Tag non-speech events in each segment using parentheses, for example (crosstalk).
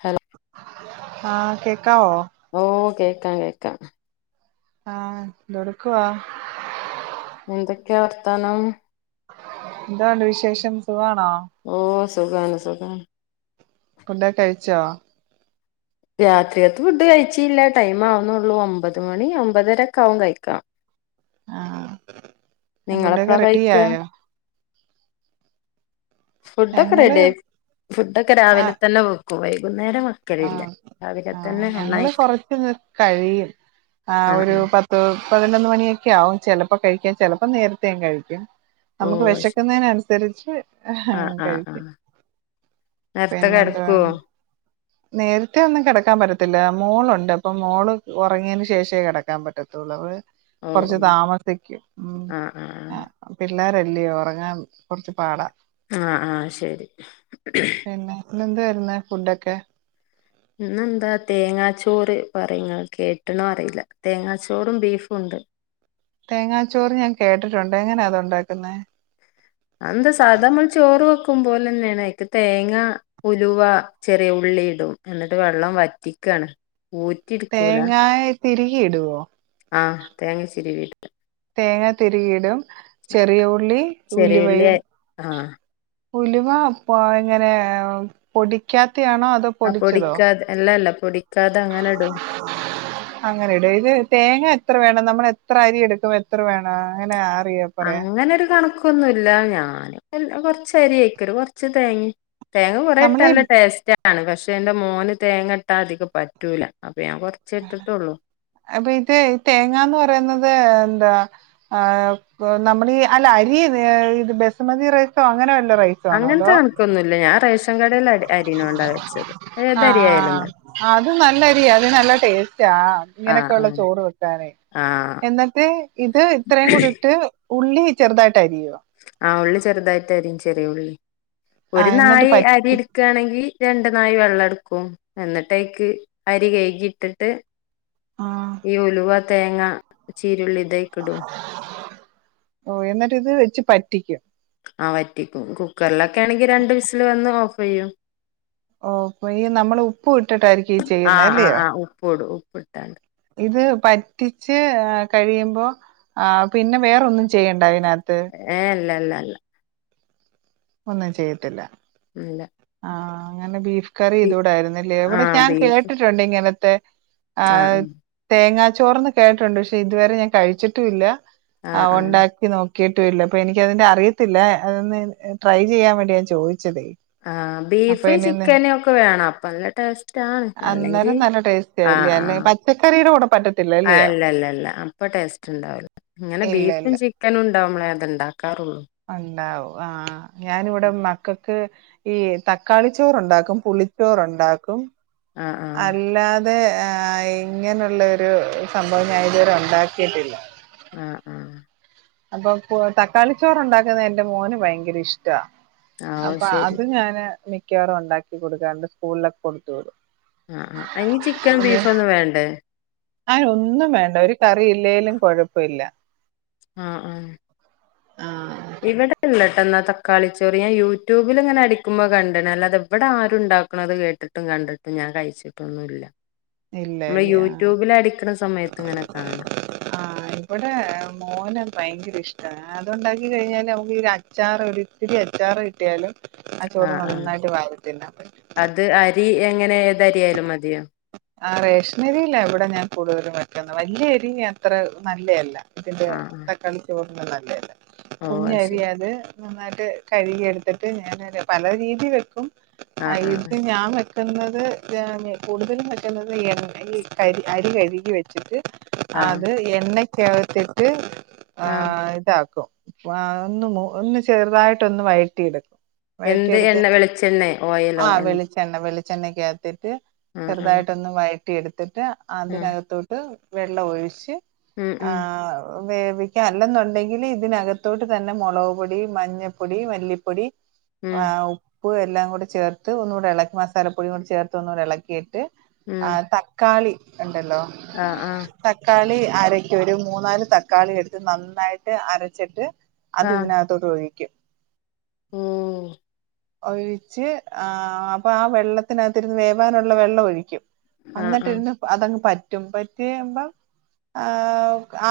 Hello ആ കേ ക്കാവോ ഓ കേക്കാം കേക്കാം ആ എന്തൊടുക്കുവാ എന്തൊക്കെയാ വർത്താനം എന്തോയുണ്ട് വിശേഷം സുഖവാ ആ ഓ സുഖാണ് സുഖാണ് ഫുഡൊകെ കഴിച്ചോ? രാത്രിൽതെ ഫുഡ് കഴിച്ചില്ല. ടൈം ആവുന്നുള്ളൂ. ഒമ്പത് മണി ഒമ്പതരക്കെ ആവും കഴിക്കാം. ആഹ് നിങ്ങൾ ഫുഡൊക്കെ എപ്പയ റെഡി കയിക്ക ആയോ ഫുഡോക്കേ ഞങ്ങള് റെഡി ആയി ഫുഡോക്കേ രാവിലെ തന്നെ വെ ഉ വൈബ് ആ.. ആ.. ഞങ്ങള് ഒന്നായിട്ട് കൊറച്ച് കഴിയും. ആ.. ഒരു പത്ത് പതിനൊന്ന് മണിയൊക്കെ ആവും. ചെലപ്പോ കഴിക്കാൻ ചെലപ്പോ നേരത്തെയും കഴിക്കും. ഓ നമുക്ക് ശരി വെശക്കുന്നതിന് അനുസരിച്ച്.. ഹ.. ആ ആ ആ കഴിക്കും. നേരത്തെ പിന്നെ കിടക്കുവോ എന്തുവാണ്? നേരത്തെ ഒന്നും കെടക്കാൻ പറ്റത്തില്ല. മോളുണ്ട്. അപ്പൊ മോള് ഒറങ്ങിയന് ശേഷേ കെടക്കാൻ പറ്റത്തോള് ഓ ഓ കൊറച്ച് താമസിക്കും. ഉം.. ആ.. ല്ലാരല്ലേ ഉറങ്ങാൻ കുറച്ചു പാട ആ.. ആ.. ശരി. ന്ന് എന്ത് വാരുന്ന് ഫുഡൊക്കെ? ഇന്നെന്താ തേങ്ങാച്ചോറ് പറയിംഇങ്ങൾ കേട്ട്ണൊ അറിയില തേങ്ങാച്ചോറും ബീഫും ണ്ട്. തേങ്ങാച്ചോറ് ഞാൻ കേട്ടിട്ടുണ്ട്. എങ്ങനാ അത് ഉണ്ടാക്കുന്നേ അന്ത സാദാ മ്മൾ ചോറ് വെക്ക് ക്കും പോലെ ന്നെയാണ്. ക്ക് തേങ്ങ ഉലുവ, ചെറിയ ഉള്ളി ഇടും. എന്നിട്ട് വെള്ളം വറ്റിക്കണ്. ഓറ്റിടുക്കൂല തിരികെ ഇടുവോ? അ... തേങ്ങച്ചിരിവിടും. തേങ്ങ തിരികീടും. ചെറിയ ഉള്ളി ചെറിയുള്ളി ഉലുവയും. ആഹ് ഉലുവ എങ്ങനെ പൊടിക്കാ ആ പൊടിക്കാതെ അല്ലല്ല പൊടി അങ്ങനിടും ഇത് തേങ്ങ എത്ര വേണം നമ്മൾ എ എത്ര അരി എടുക്കും? എത്ര വേണം? അങ്ങനെ ആ അങ്ങനൊരു കണക്കു നൊന്നുല്ല ഞാന് കൊറച്ച് അരി അയിക്കൊരു കൊറച്ച് തേങ്ങിം തേങ്ങ കുറേ നമ്മളീ ഇട്ടാല്ല ടേസ്റ്റ ആണ് പക്ഷെ എന്റെ മോന് തേങ്ങയിട്ടാ അതിക്ക് പറ്റൂല. ഞാൻ കൊറച്ചേ ഇട്ടിട്ടുള്ളൂ അപ്പൊ, ഇത് ഈ തേങ്ങാന്ന് പറയുന്നത് എന്താ ആഹ് പ്പൊ നമ്മളി അല്ല അരി ഇത് ബസുമതി റൈസൊ അങ്ങനെ വല്ല അങ്ങനത്തെ കണക്കൊന്നുല്ല ഞാൻ പൈസ് ആഹ് ഏതരിയായാലും മതി ആഹ് അത് നല്ലരിയാ അത് നല്ല ടേസ്റ്റ് ആ ഇങ്ങനെയൊക്കെ ആഹ് ഉള്ള ആഹ് ചോറ് വെക്കാനേ ആഹ് എന്നിട്ട് ഇത് ഇത്രയും കൂടിട്ട്. ഉള്ളി ചെറുതായി ആ ഉള്ളി ചെറുതായിട്ടരിയും ചെറിയ ഉള്ളി ഒരു ആഹ് എന്നിട്ട് നായ് അരി പറ്റി എടുക്കുകയാണെങ്കിൽ രണ്ട് നായ് വെള്ളം എടുക്കും. ക്കും എന്നിട്ട് അതിക്ക് അരി കഴകി ഇട്ടിട്ട്. ആഹ് ഈ ഉലുവ തേങ്ങ ചീരുള്ളി ദയ്ക്കിടും. ഓ എന്നിട്ട് ഇത് വെച്ച് പറ്റിക്കും. ആ വറ്റിക്കും കുക്കറിലൊക്കെ ആണെങ്കിൽ രണ്ട് വിസിൽ വന്ന് ഓഫ് ചെയ്യും. ഓപ്പൊ ഈ നമ്മൾ ഉപ്പ് ഇട്ടിട്ടായിരിക്കും ഈ ചെയ്യുന്ന ആഹ് ആഹ് അല്ലയോ ആഹ് ഉപ്പൂടും ഉപ്പിട്ടാണ്ട് ഇത് പറ്റിച്ച് കഴിയുമ്പോൾ ആഹ് പിന്നെ വേറൊന്നും ചെയ്യണ്ട അതിനക ഏഹ് അല്ല അല്ല (unintelligible) ഒന്നും ചെയ്യത്തില്ല. ഇല്ല. ആഹ അങ്ങനെ ബീഫ് കറി ബി ഇതൂടായിരുന്നില്ലേ എവിടെ ആഹ് ഞാൻ ബീഫ് കേട്ടിട്ടുണ്ട് ഇങ്ങനെ. ടേ ആ ആഹ് തേങ്ങാ ചോറന്ന് കേട്ടുണ്ട് പക്ഷെ ഇതുവരെ ഞാൻ കഴിച്ചിട്ടുംല്ല ആ ആഹ് ആഹ് ഒണ്ടാക്കി നോക്ക കേട്ടൂല്ല അപ്പൊ എനിക്കതിന്റെ അറിയത്തില്ല. അതൊന്ന് ട്രൈ ചെയ്യാൻ വേണ്ടി ഞാൻ ചോയി ച്ചതേ. ആ ബീഫ്, ചിക്കന് ഒക്കെ വേണം. അപ്പ നല്ല ടേസ്റ്റ് ആണ്. അല്ലെങ്കി അന്നേരം നല്ല ടേസ്റ്റ് ആ ആയില്ലേ ആ അല്ലെ പച്ചക്കറിയുടെ കൂടെ പറ്റത്തില്ല ആ അല്ലയോ അല്ലല്ല അല്ല അപ്പൊ ടേസ്റ്റ് ഉണ്ടാവുല്ല ഇങ്ങനെ ബീഫും ചിക്കനും. നമ്മളെ അത്ണ്ടാ ഒണ്ടാവും. ആ ഞാനിവിടെ മക്കക്ക് ഈ തക്കാളിച്ചോറ് ഉണ്ടാക്കും. പുളിച്ചോറ്ണ്ടാക്കും. ആഹ് ആഹ് അല്ലാതെ ആ ഇങ്ങനെയുള്ളരു സംഭവം ഞാൻ ഇതുവരെ ഒണ്ടാക്കിയിട്ടില്ല. ആ ആ അപ്പൊ പൊ തക്കാളി ചോറ് ഇണ്ടാക്ക്ന്നെ എന്റെ മോന് ഭയങ്കര ഇഷ്ടാ. ആഹ് ഓ അപ്പൊ ശരി അത് ഞാന് നി മിക്കറും ഉണ്ടാക്കി കൊടുക്കാണ്ട് സ്കൂളിലക്കെ കൊടുത്തുടൂ ആഹ് ആ അതിന് ചിക്കനും ബീഫും ഒന്നും വേണ്ടേ ആയൊന്നും ഒന്നും വേണ്ട ഒരു കറിയില്ലേലും കുഴപ്പമില്ല ആഹ ആഹ ആഹ ഇവിടെ ഇല്ലട്ട എന്നാ തക്കാളി ചോറ് ഞാൻ യൂട്യൂബിൽ ഇങ്ങനെ അടിക്കുമ്പോ കണ്ടണ അല്ല അത് ഇവിടെ ആരുണ്ടാക്കണത് കേട്ടിട്ടും കണ്ടിട്ടും ഞാൻ കഴിച്ചിട്ടൊന്നുമല്ല. ഇല്ല ഇല്ലേ ആ സമയത്ത് ഇങ്ങനെ കാണാം ആഹ ഇവിടെ മോന് ഭയങ്കര ഇഷ്ട. അത് ഉണ്ടാക്കികഴിഞ്ഞാൽ നമുക്ക് അച്ചാറ് ഒരിത്തിരി അച്ചാറ് കിട്ടിയാലും ആ ചോറ് ആഹ ആഹ നന്നായിട്ട് വാരി തിന്നാൻ പറ്റും അത് അരി. എങ്ങനെ ഏത് അരിയായാലും മതിയോ ആ റേഷൻ അരിയില ആ ഇവിടെ ഞാൻ കൂടുതലും വെക്കുന്നേ വലിയ അരി അത്ര നല്ലതല്ല. ഇതിന്റെ ആഹ് ആഹ് തക്കാളി ചോറ് നല്ല അല്ലെ (inaudible) ഓ കുഞ്ഞ അത് ശരി അറിയത നന്നായിട്ട് കഴുകി എടുത്തിട്ട് ഞാൻ പല രീതി വെക്കും അ ആഹ് ആഹ് ഇത് ഞാൻ വെക്കു ന്നത് ഞാന് (inaudible) അത് എണ്ണക്കകത് എഴുപത്തിഎ ആഹ് ആഹ് ട്ട് ആഹ് ആഹ ഇതാക്കും ഒന്ന് ഒന്ന് ചെറുതായിട്ട് ഒന്ന് വയറ്റി ഇഡും എന്ത് എണ്ണ വെളിച്ചെണ്ണ. ഓയിലോ? എണ്ണയ്ക്കാത്തിട്ട് ആ ആ ചെറുതായിട്ട് ഒന്ന് വയറ്റി എടുത്ത് എന്നിട്ട് ആ അതിനകത്തോട്ട് വെള്ളം ഒഴിച്ച് ഉം ഉം ആഹ് വേവിക്കൻ അല്ലെന്നുണ്ടെങ്കിൽ ഇതിനകത്തോട്ട് തന്നെ മുളക് പൊടി മഞ്ഞപ്പൊടി മല്ലിപ്പൊടി ഉം (unintelligible) ഉപ്പ്, എല്ലാം കൂടി ചേർത്ത് ഒന്നുകൂടി ഇളക്കി മസാല പൊടിയും കൂടി ചേർത്ത് ഒന്നൂടെ ഇളക്കി ഉം ആ തക്കാളി ട്ടല്ലൊ ആ ആ തക്കാളി അരക്കൊരു മൂന്നാല് തക്കാളി എട്ത്ത് നന്നായിട്ട് അരച്ചിട്ട് അത് ഇതിനകത്തോട്ട് ഒഴിക്കും ഉം ഒഴിച്ച് ആ അപ്പൊ ആ വെള്ളത്തിനകത്തിര്ന്ന് വേവാനുള്ള വെള്ള ള്ളം ഒഴിക്കും ആ അന്നട്ട് ആ ഇര്ന്ന് അതങ്ങ് പാ റ്റും പറ്റി കഴിമ്പം ആ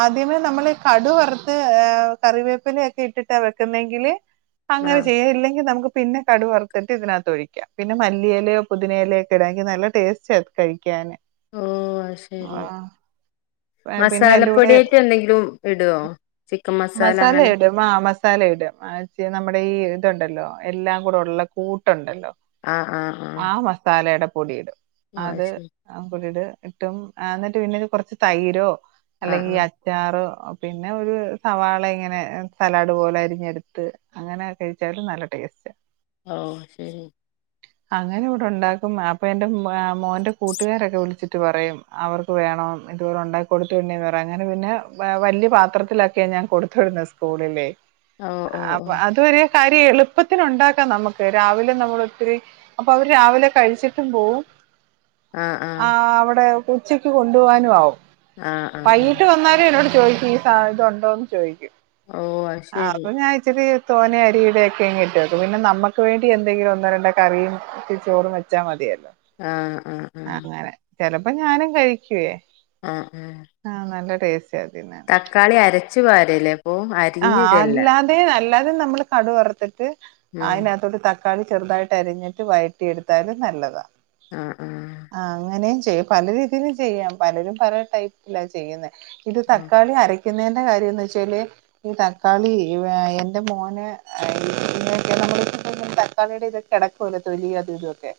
ആദ്യമേ നമ്മൾ കടുവറുത്ത് ഏ കറിവേപ്പിലെക്കെ ഇട്ടിട്ടാ വെക്കുന്നെങ്കില് ആ അങ്ങനെ ചെയ്യ ഇല്ലെങ്കി നമുക്ക് പിന്നെ കടുവറുത്തിട്ട് ഇതിനാത്ത് ഒഴിക്കാം പിന്നെ മല്ലിയെലെയോ പൊതിനേലെയൊക്കെ ഇടാ എങ്കി നല്ല ടെ ടേസ്റ്റാ ഇത് കഴിക്കാന് ഓ ശരി ആ പിന്നെ അയിന്റെ കൂടെ മസാലപ്പൊടിയായിട്ട് എന്തെങ്കിലും ഇടോ ചിക്കം മസാല അങ്ങനെ സാല ഇടും ആ ച്ചെ നമ്മുടെ ഈ തുണ്ടല്ലോ എല്ലാം കൂടെ ഉള്ള കൂട്ട്ണ്ടല്ലോ ആ മസാല ഇടും പൊടിയിടും ആ അത് ശരി (unintelligible) ടിട് കിട്ടും ആ ന്നിട്ട് പിന്നെ ഒര് കൊർച്ച് തൈരോ ആ അല്ലെങ്കി ഈ ആ അച്ചാറോ പിന്നെ ഒരു സവാള ഇങ്ങനെ സലാഡ് പോലെ അരിഞ്ഞെടുത്ത് അങ്ങനെ കഴിച്ചാലും നല്ല ടേസ്റ്റാ ഓ ശരി അങ്ങനെ ഇവ്ടെ ഉണ്ടാക്കും അപ്പ എന്റെ മ് മ് അ മോന്റെ കൂട്ടുകാരൊക്ക വിൾച്ചിട്ട് പറയും അവർക്ക് വേണോം ഇത് പോലെ ഉണ്ടാക് കൊട്ത്ത് വിടണെന്ന് പറയും അങ്ങനെ പിന്നെ വ വല്ല്യ പാത്രത്തിലാക്ക്യാ ഞാൻ കൊട്ത്ത് വിട്ന്നത് സ്കൂളിലേ ഓ ഓ ഓ അപ്പൊ അതുവരെ കാര്യ ആ അവ്ടെ ഉ ഉച്ചയ്ക്ക് കൊണ്ടുപോവാനും ആവും ആ ആ ആ വൈകീട്ട് വന്നാലും എന്നോട് ചോ ചോയ്ക്കും ഈ സാ ഇത് ഒണ്ടോന്ന് ചോയ്ക്കും ഓ അത് ആ ശരി അപ്പൊ ഞാ ഇച്ചിരി തോനെ അരിയിടെക്കെങ്ങ് ഇട്ട് വെക്കും പിന്നെ നമ്മക്ക് വേണ്ടി എന്തെങ്കിലു ഒന്നോ രണ്ടൊ കറിയിം ഇച്ചിരി ചോറും വെച്ചാ മതിയല്ലോ ആ ആ ആ ചെലപ്പൊ ഞാനും കഴിക്കുവേ ആ ആ ടേസ് തക്കാളി അര ച്ച് പാരല്ലേ അപ്പൊ ആ അരിഞ്ഞിടല്ല അല്ലാതെ നല്ല- അത് നമ്മള് കടു വറത്തിട്ട്- ഉം അയിനാത്തോട്ട് തട്ടി തക്കാളി ചെറുതായിട്ട് അരിഞ്ഞിട്ട് വയറ്റി എടുത്താലും നല്ലതാ ആ ആ ആഹ് അങ്ങനെം ചെ പല രീതിയിലും ചെയ്യാം പലരും പല ടൈപ്പില ചെയ്യുന്നെ ഇത് ആ തക്കാളി അരക്ക ക്കിന്നേന്റെ കാര്യംന്ന് വെച്ചാല് ഈ തക്കാളി എന്റെ മോന് നമ്മള തക്കാളിയുടെ ഇത് കിടക്കുവല്ലോ തൊലി അതു ഇതൊക്കെ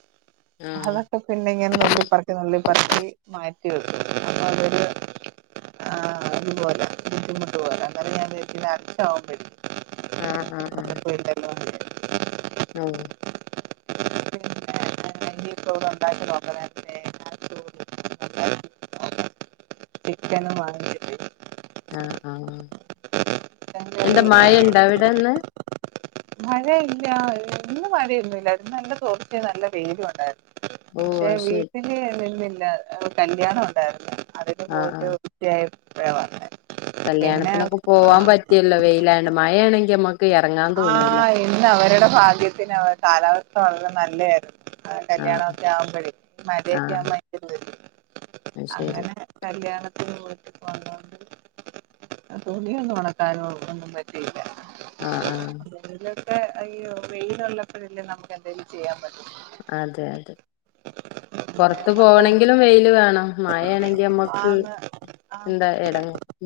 ആ അതൊക്കെ പിന്നെ ഇങ്ങനെ നുള്ളിപ്പിറക്കി നുള്ളിപ്പിറക്കി മാ അപ്പൊ അതൊരു അതുപോലെ ബുദ്ധിമുട്ട് പോലെ അങ്ങനെ ഞാൻ (unintelligible) ആഹ് ആഹ് ആഹ് കുഴപ്പമില്ലല്ലോ എന്ന് വിചാരിക്കും ഓ പിന്നെ (inaudible) ചിക്കനും വാങ്ങിച്ചിട്ട് ആഹ് ആഹ് ചിക്കൻ എന്താ കറി മഴണ്ടാ എവിടന്ന് മഴ ഇല്ല ഇന്ന് മഴയൊന്നുംല്ലായി നല്ല തോർച്ചയ നല്ല വെയിലും ഉണ്ടായിരുന്നു ഓ പക്ഷേ അത് ശരി വീട്ടില് കല്യാണം ഉണ്ടായിരുന്നു അതിന് ആഹ് പോയിട്ട് ആഹ് ഉച്ചയായ ഇപ്പഴാ വന്നേ കല്യാണത്തിനൊക്കെ പോവാൻ പറ്റിയല്ലോ വെയിലയോണ്ട് മഴയാണെങ്കി നമ്മക്ക് എറങ്ങാൻ ആ തോന്നൂല ഇന്ന് അവരുടെ ഭാഗ്യത്തിന് അവ കാലാവ (unintelligible) നല്ലേയാരുന്നു ആ കല്യാണ ആഹ് ഒക്കെ ആവുമ്പഴേ മഴയൊക്കെ ആഹ് (unintelligible) അത് ശരി അങ്ങനെ കല്യാണ തുണി ഒന്നും ഒണക്കാനും ഒന്നും പറ്റില്ല ആഹ് ആഹ് അയ്യോ വെയിലോള്ളപ്പഴല്ലേ നമുക്ക് എന്തെലും ചെയ്യാ അതെ അതെ പിന്നെ പൊറത്ത് മക്കൾ പോകണങ്കിലും വെയില് വേണം മഴയാണെങ്കി നമ്മക്ക് ആന്ന് ആന്ന് എന്താ ഇട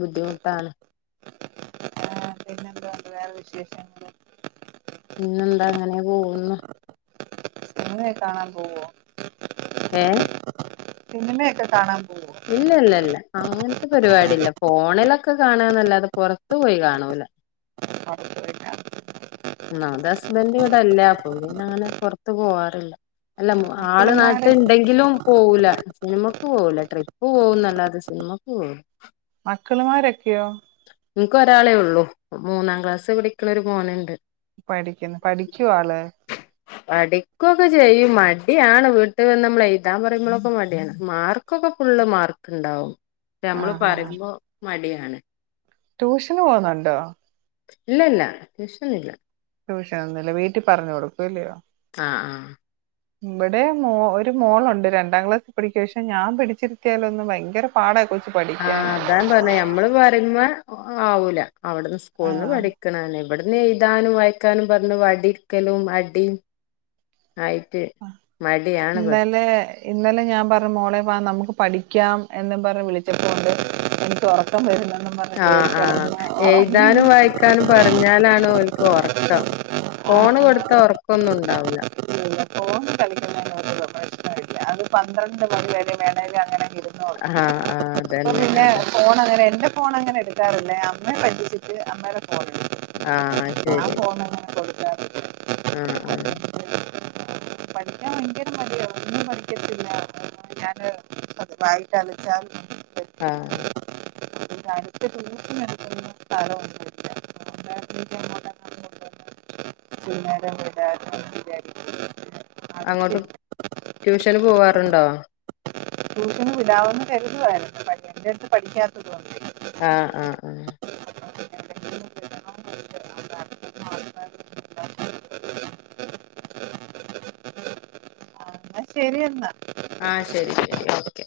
ബുദ്ധിമുട്ടാണ് ആ പിന്നെന്തോവോണ്ട് വേറെ വി ശേഷങ്ങള് പിന്നെന്താ അങ്ങനെ പോകുന്നു മൂവി കാണാൻ പോവോ ഏഹ് സിനിമയൊക്കെ കാണാൻ പോവോ ഇല്ല ഇല്ല ഇല്ല ക്കെ കാണന്നല്ലാതെ പൊറത്തു പോയി കാണൂല പുറത്ത് പോയി കാണാൻ ഇവന്റെ വിടല്ലപ്പം ഞാന് പൊറത്ത് പോവാറില്ല അല്ല ആള് മക്കളുമാരെ നാട്ടിണ്ടെങ്കിലും പോവൂല സിനിമക്ക് പോവൂല ട്രിപ്പ് പോകുന്നല്ലാതെ സിനിമക്ക് പോകുല മക്കള്മാരൊക്കെയോ? നിക്ക് ഒരാളെ ഉള്ളൂ മൂന്നാം ക്ലാസ് പഠിക്കണ ഒരു മോന്ണ്ട് പഠിക്കുന്നു. പഠിക്കുവോ അള്? പഠിക്കുക്കെ ചെയ്യും മടിയാണ് വീട്ടിവന്ന് നമ്മള് എഴുതാൻ പറയുമ്പോളൊക്കെ മടിയാണ് മാർക്കൊക്കെ ഫുള്ള് മാർക്കുണ്ടാവും നമ്മള് ആഹ് ആഹ് പറയുമ്പോ മടിയാണ്. ട്യൂഷന് പോകുന്നുണ്ടോ? ഇല്ല ഇല്ല ട്യൂഷനില്ല ട്യൂഷൻ ഒന്നുവില്ല വീട്ടി പറഞ്ഞു കൊടുക്കൂല്യോ ആ ആ ഇവിടെ മോ ഒരു മോളുണ്ട് രണ്ടാം ക്ലാസ്സിൽ പഠിക്ക പക്ഷെ ഞാൻ പിടിച്ചിരുത്തിയാലും ഒന്ന് ഭയങ്കര പാടായികൊച്ച ആ അതാണ് പറഞ്ഞേ ഞമ്മള് പറയുമ്പോ ആവൂല അവിടുന്ന് സ്കൂളി ന്ന് ആഹ് പഠിക്കണ തന്നെ ഇവിടന്ന് എഴുതാനും വായിക്കാനും പറഞ്ഞു വടിടെക്കലും അടിം ആയിട്ട് മടിയാണ് പഠി ഇന്നലെ ഇന്നലെ ഞാൻ പറഞ്ഞുമോളെ വാ നമുക്ക് പഠിക്കാം എന്നും പറഞ്ഞ് വിളിച്ചപ്പോ ഒണ്ട് എനിക്ക് ഒറക്കം വരുന്നെന്ന് ആ ആഹ് എഴുതാനും വായിക്കാനും പറഞ്ഞാലാണ് ഓൽക്ക് ഒറക്കം ഫോണ് ആഹ് കൊടുത്താ ഒറക്ക ക്കൊന്നും ഒണ്ടാവൂല ഫോൺ കളിക്കുന്നതിന് ഒരു പ്രശ്നമില്ല അത് പന്ത്രണ്ട് മണിവരെ വേണെലു അങ്ങനെ ഇരുന്നോളും ആഹ് ആഹ് ഇപ്പം അതന്നെ പിന്നെ അതെ ഫോണങ്ങനെ എന്റെ ഫോ ഫോൺ അങ്ങനെ എടുക്കാറില്ലേ അമ്മേ പറ്റിച്ചിട്ട് അമ്മടെ ആ ശെരി അങ്ങനെ കൊടുക്കാറില്ല. ആ ആ പഠിക്കാൻ ഭയങ്കര മടിയാ ഒന്നു പഠി പഠിക്കത്തില്ല. ഞാന് വായിട്ട് അലച്ചാൽ ആ പറ്റില്ല ഇവിടെ അടുത്ത് ട്യൂഷൻ എടുക്കുന്ന സ്ഥലവൊന്നു ഇല്ല അതുകൊണ്ട് (unintelligible) ഇച്ചിരി നേരം വിടരുന്നെന്ന് വിചാരിക്കുന്ന് അങ്ങോട്ട് ട്യൂഷന് പോവാ റുണ്ടോ? ട്യൂഷന് വിടാവന്ന് കരുതുവാരുന്ന് എന്റെ അടുത്ത് പഠിക്കാത്തതുകൊണ്ട് ആഹ് ആഹ് ആഹ് (unintelligible) എന്നാ ശെരി എന്നാ ആ ശരി ശരി ഓക്കെ